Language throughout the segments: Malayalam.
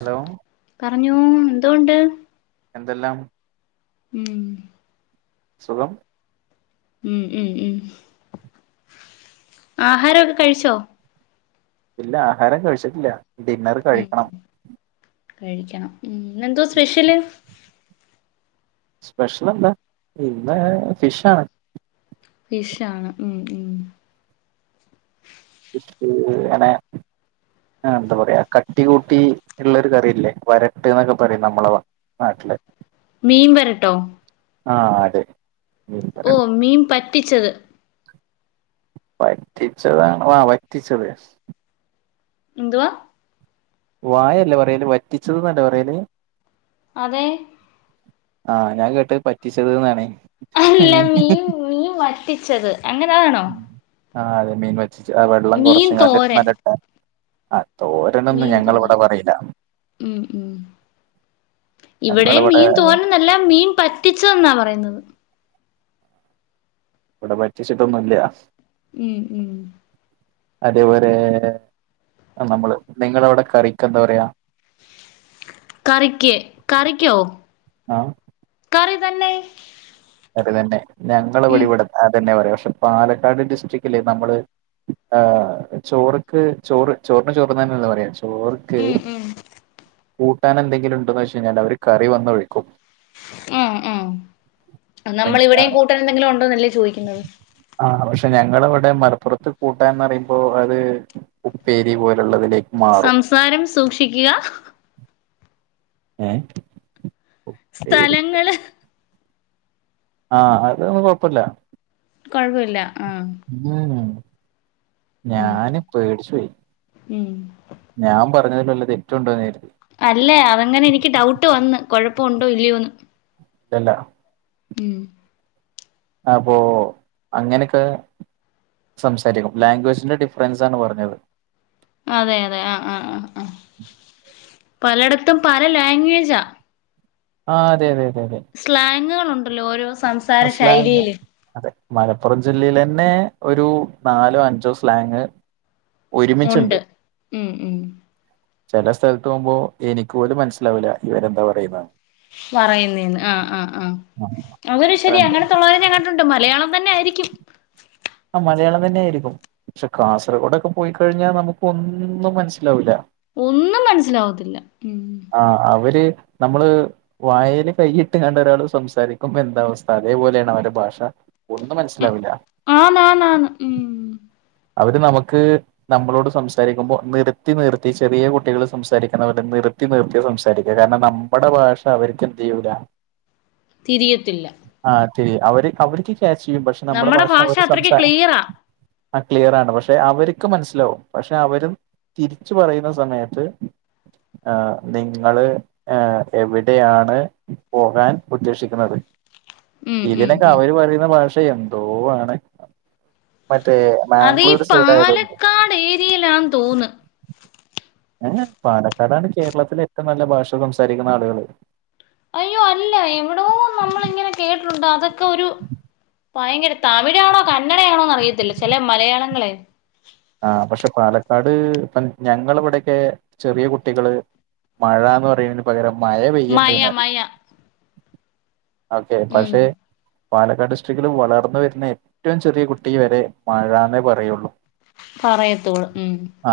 ഹലോ. പറഞ്ഞോ എന്തൊണ്ട്? എന്തെല്ലാം. ഉം. സുഖം. ഉം ഉം ഉം ആഹാരൊക്കെ കഴിച്ചോ? ഇല്ല ആഹാരം കഴിച്ചിട്ടില്ല ഡിന്നർ ഉം കഴിക്കണം. കഴിക്കണം ന്നെന്തോ സ്പെഷ്യല്? സ്പെഷ്ലെന്താ ഇന്ന് ഫിഷാണ്. ഫിഷാണ് ഉം ഉം. ഇ വടെ. ആഹ് ന്ത പറ്യാ കട്ടി കൂട്ടി ള്ളരു കറ്യല്ലേ വരട്ട്ന്നൊക്കെ പറിം നമ്മള നാട്ട്ല്. മീൻ വരട്ടോ? ആഹ് അതെ. മീൻ ഓഹ് വരട്ട് മീം പറ്റിച്ചത്. വറ്റിച്ചതാണോ ആ വറ്റിച്ചത്. എന്തുവാ? വായല്ലേ പറയല് വറ്റിചത്‍ന്നല്ലേ പറയല്? അതെ. ആഹ് ഞാൻ കേട്ട പറ്റിച്ചത് ന്നാണെ. അല്ല മീൻ മീൻ വറ്റിച്ചത് അങ്ങനെതാണോ? ആഹ് അതെ മീൻ വറ്റിച്ചത് ആ വെള്ളം മീൻ കൊറച്ചുംഗാണ്ട് തോരൻ നലട്ട ആ തോരണംന്ന് മീൻ ഞങ്ങള് തോരൻ വടെ പറയില. ഉം ഉം. ഇവിടേം ഞങ്ങളിവിടെ മീൻ തോരനെന്നല്ല മീൻ പറ്റിച്ചെന്നാ പറയുന്നത്. ഇവടെ പറ്റിച്ചിട്ടൊന്നുംല്ല. ഉം ഉം. അതേപോരേ അ നമ്മള് നിങ്ങളവ്ടെ കറിക്കെന്താ പറയാ? കറിക്ക് കറിക്ക്യോ ആ കറി തന്നെ. അത് തന്നെ ഞങ്ങള് ഉം വിടിവിട അത് തന്നെ പറയാ, പക്ഷെ പാലക്കാട് ഡിസ്ട്രിക്റ്റില് നമ്മള് ആ ചോറ്ക്ക് ചോറ് ചോറിന് ചോറ് തന്നെ ന്ന് പറയാ? ചോർക്ക് ഉം ഉം കൂട്ടാനെന്തെങ്കിലും ഉണ്ടോന്ന് ചോയ്ച്ചയ്ഞ്ഞാല് അവര് കറി വന്നൊഴിക്കും. ഏ ഏ നമ്മൾ ഇവിടെയും കൂട്ടൻ എന്തെങ്കിലും ഉണ്ടോന്നല്ലേ ചോദിക്കുന്നത്? ആ പക്ഷെ ഞങ്ങളവിടെ മലപ്പുറത്ത് കൂട്ടാന്ന് പറയുമ്പോ അത് ഉപ്പേരി പോലുള്ളത ലൈക്‌ സംസാരം സൂക്ഷിക്കുക. ഏഹ് സ്ഥലങ്ങള് ആഹ് അതൊന്നും കുഴപ്പമില്ല കുഴപ്പില്ല ആ ഞാൻ പേടിച്ചു പോയി ഉം ഞാൻ പറഞ്ഞതില് വല്ല തെറ്റുണ്ടോന്ന് കരുതി അല്ലേ അതങ്ങനെ എനിക്ക് ഡൗട്ട് വന്ന് കൊഴപ്പമുണ്ടോ ഇല്ലയോന്ന്. ഇല്ലല്ല ഉം അപ്പോ അങ്ങനോക്കാ സംസാരിക്കും ലാംഗ്വേജിന്റെ ഡിഫറൻസ് ആണ് പറഞ്ഞത്. അതെ അതെ ആ ആ ആ ആ പലയിടത്തും പല ലാംഗ്വേജ ആ അതെ അതെ അതെ അതെ സ്ലാങ്ങുകൾ ഉണ്ടല്ലോ ഓരോ സം ആ സ്ളങ്ങോ? അതെ മലപ്പുറം ജില്ലൽ ന്നെ ഒരു നാലോ അഞ്ചോ സ്ലാങ് ഒരുമിച്ചുണ്ട്. ഉണ്ട് ഉം ഉം ചില സ്ഥലത്ത് പോകുമ്പോ എനിക്ക് പോലും മനസ്സിലാവില്ല ഇവരെന്താ പറയുന്നന്ന്‌ പറയുന്നന്ന് ആ ആ ആ അവര് ശരി അങ്ങനെണ്ട് അങ്ങനത്തുള്ളവരെ ഞങ്ങ ണ്ട് മലയാളം തന്നെ ആയിരിക്കും. ആ മലയാളം തന്നെയായിരിക്കും പക്ഷെ കാസർഗോഡൊക്കെ പോയിക്കഴിഞ്ഞാൽ നമുക്ക് ഒന്നും മനസ്സിലാവൂല ഒന്നും മനസ്സിലാവത്തില്ല. ആ അവര് നമ്മള് വായെല് കൈയിട്ടുകണ്ട ഒരാള് സംസാരിക്കുമ്പോ എന്ത അവസ്ഥ അതേപോലെയാണ് അവരെ ഭാഷ ഒന്നും മനസ്സിലാവില്ല. ആന്നന്ന് ആന്ന് ഉം. അവര് നമുക്ക് നമ്മളോട് സംസാരിക്കുമ്പോൾ നിർത്തി നിർത്തി ചെറിയ കുട്ടികൾ സംസാരിക്കുന്നവരെ നിർത്തി കുത്തി നിർത്തിയ സംസാരിക്കുക കാരണം നമ്മുടെ ഭാഷ അവർക്ക് എന്ത് യ്യൂല തിരിയതില്ല ആ തിരി അവര് അവർക്ക് ക്യാച് ചെയ്യും പക്ഷെ നമ്മുടെ നമ്മടെ ഭാഷ അവര് അത്രയ്ക്ക് സംസാര ക്ലിയറാ ആ ക്ലിയർ ആണ് പക്ഷെ അവർക്ക് മനസ്സിലാവും പക്ഷെ അവരും തിരിച്ചു പറയുന്ന സമയത്ത് ഏ നിങ്ങള് ഏ എവിടെയാണ് പോകാൻ ഉദ്ദേശിക്കുന്നത് ഉം ഉം ഇതിനൊക്കെ ഉം അവര് പറയുന്ന ഭാഷ എന്തോ ആണ് മറ്റേ അതീ മാംഗ്ലൂർ സൈഡ് ആയതുകൊണ്ട് പാലക്കാട് ഏരിയയിലാ ന്ന് തോന്ന്‌ പാലക്കാടാണ് കേരളത്തിലെ ഏറ്റവും നല്ല ഭാഷ സംസാരിക്കുന്ന ആളുകള് അയ്യോ അല്ല എവിടോ നമ്മളിങ്ങനെ കേട്ടിട്ടുണ്ട് അതൊക്കൊ ഒരു ഫയങ്കര തമിഴാണോ കന്നഡയാണോന്ന് അറിയത്തില്ല ചില മലയാളങ്ങളെ ആ പക്ഷെ പാലക്കാട് ഞങ്ങളവിടൊക്കെ ചെറിയ കുട്ടികള് മഴ ന്ന് പറയയന പകരം മയ പെയ്യണ്ട് മയ ന്ന്‌ പറിം മയ ഓക്കെ ഉം പക്ഷെ പാലക്കാട് ഡിസ്ട്രിക്റ്റിൽ വളർന്ന വരുന്ന ഏറ്റവും ചെറിയ കുട്ടി വരെ മഴന്നേ പറയുള്ളൂ പറയത്തോളൂ ഉം ആ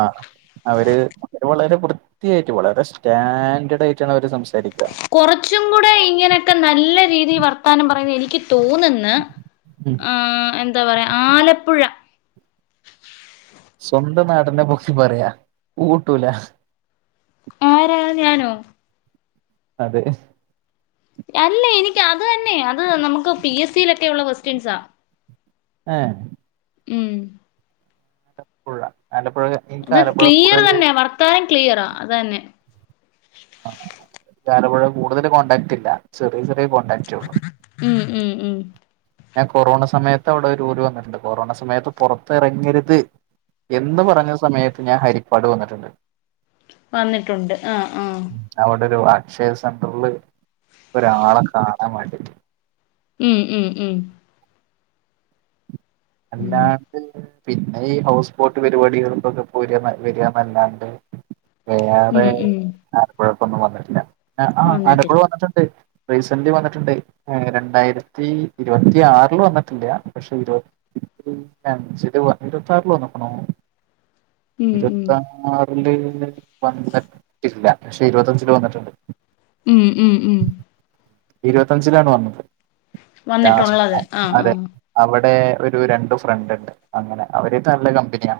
അവര് അവ വളരെ കുറ [unintelligible] വളരെ സ്റ്റാൻഡേഡ് ആയിട്ടാണ് അവര് സംസാരിക്ക കൊറച്ചും കൂടെ ഇങ്ങനെയൊക്കെ നല്ല രീതീ വർത്താനം പറയുന്നത് എനിക്ക് തോന്ന്‌ന്ന് ഉം ആഹ് എന്താ പറയാ ആലപ്പുഴ സ്വന്തം നാടിനെ പൊക്കി പറയാ. കൂട്ടൂല ആരാ ഞാനോ അതെ അല്ല എനിക്ക് അത് തന്നെ. അത് നമുക്ക് പി എസ് സിയിലൊക്കെ ഒള്ള ക്വസ്റ്റ്യൻസാ ഏഹ് ഉം ആലപ്പുഴ ആലപ്പുഴ എനിക്ക് അത് ക്ലിയർ കൂടുതല് തന്നെ വർത്താനം ക്ലിയറാ അത് തന്നെ ആഹ് അലപ്പുഴ കൂടുതല് കോണ്ടാക്ട് ഇല്ല ചെറ്യേയ ചെറ്യേയ കോടാക്ട്റ്റെ ഒള്ളു ഉം ഉം ഉം ഞാൻ കൊറോണ സമയത്ത് അവിടെ ഒരു കുറി വന്ന്ട്ട്ണ്ട് കൊറോണ സമയത്ത് പൊറത്തെറങ്ങെരുത് എന്ന്‌ പറഞ്ഞ സമയത്ത് ഞാൻ ഹരിപ്പാട് വന്ന്‌ട്ട്ണ്ട് വന്നിട്ടുണ്ട് ആഹ് ആഹ് അവിടെ ഒരു അക്ഷയ സെന്ററ്ല് ഒരാളെ കാണാൻ വാണ്ടിട്ട് ഉം ഉം ഉം ഉം അല്ലാണ്ട് പിന്നെ ഈ ഹൗസ്പോട്ട് പരിപാടികൾക്കൊക്കെ പോരന്ന് വര്യ ന്നല്ലാണ്ട് വേറെ ഉം ഉം ആലപ്പുഴെക്കൊന്നും വന്ന്ട്ട്ല്ല. ആഹ് വന്നിട്ടില്ല ആലപ്പുഴ വന്നിട്ട്ണ്ട് റീസെന്റ്ലി വന്നിട്ട്ണ്ട്. രണ്ടായിരത്തി ഇരുപത്തിയാറ്ല് വന്നിട്ടില്ല. പക്ഷെ ഇരുപ ഇരുപത്തിഅഞ്ചില് വന്നിട്ട് [inaudible] ഇരുപത്തിആറില വന്ന്ക്ക്ണോ ഉം ഉം ഇരുത്താ ആറില് വന്ന്ട്ടില്ല. പക്ഷെ ഇരുപത്തഞ്ചില് വന്ന്ട്ട്ണ്ട് ഉം ഉം ഉം ഇരുപത്തഞ്ചിലാണ് വന്നത്. ലാസ്റ്റ് വന്നിട്ടുള്ളത് ആഹ് അതെ ആഹ് അവിടെ ഒരു രണ്ടു ഫ്രണ്ട് ഇണ്ട് അങ്ങനെ അവരേറ്റ് നല്ല കമ്പനിയാ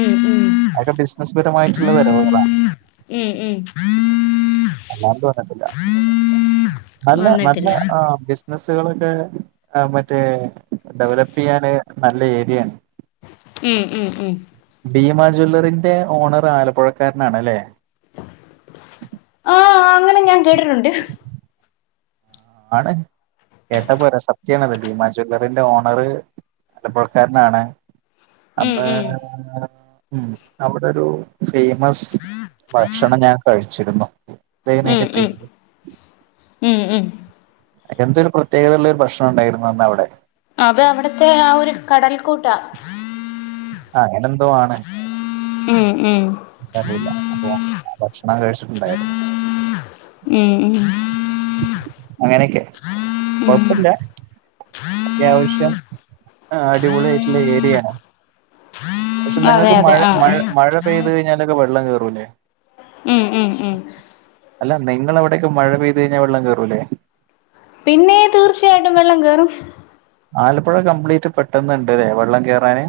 ഉം ഉം അതൊക്കെ ബിസിനസ് പരമായിട്ട്ള്ള വരവുകളാ ഉം ഉം [inaudible] അല്ലാണ്ട് വന്നിട്ടില്ല നല്ല നല്ല വന്നിട്ടില്ല ബിസിനസുകളൊക്കെ മറ്റേ ഡെവലപ്പെ യ്യാന് നല്ല ഏരിയാണ് ഉം ഉം ഉം ഭീമ ജ്വല്ലറിന്റെ ഓണർ ആലപ്പുഴക്കാരനാണെല്ലേ ആ അങ്ങനെ ഞാൻ കേട്ടിട്ടുണ്ട് ആണ് കേട്ടപ്പോരാ. സത്യാണത് ഭീമാ ജ്വല്ലറിന്റെ ഓണറ് ആലപ്പുഴക്കാരനാണ് ഉം അന്ന് ഉം ഉം അവിടെരു ഫേമസ് ഭക്ഷണം ഞാൻ കഴിച്ചിരുന്നു. ഉം തേനൈന്റെ ഉം പേര്. ഉം ഉം എന്തൊരു പ്രത്യേകത ഉള്ളൊരു പ്രശ്നം ഉണ്ടായിരുന്നു അന്ന് അവടെ. അത് അവിടത്തെ ആ ഒരു കടൽക്കൂട്ടാ ആ അയിനറന്തോ ആണ്. ഉം ഉം അറിയില്ല. അപ്പൊ ഭക്ഷണം കഴിച്ചിട്ടുണ്ടായിരുന്നു. ഉം ഉം അങ്ങനെയൊക്കെ ഉം കൊഴപ്പല്ല. അതാവശ്യം ആഹ് അടിപൊളി ആയിട്ട്ള്ള ഏരിയ ആണ്. പക്ഷെ അതെ നിങ്ങൾക്ക് അതെ മഴ മഴ ആഹ് മഴ പെയ്ത് കഴിഞ്ഞാലൊക്കെ വെള്ളം കേറുല്ലേ. ഉം ഉം ഉം അല്ല, നിങ്ങളവിടൊക്കെ മഴ പെയ്ത് കഴിഞ്ഞാൽ വെള്ളം കേറൂലേ. പിന്നെ തീർച്ചയായിട്ടും വെള്ളം കേറും. ആലപ്പുഴ കംപ്ലീറ്റ് പെട്ടെന്നിണ്ട് ലെ വെള്ളം കേറാന്.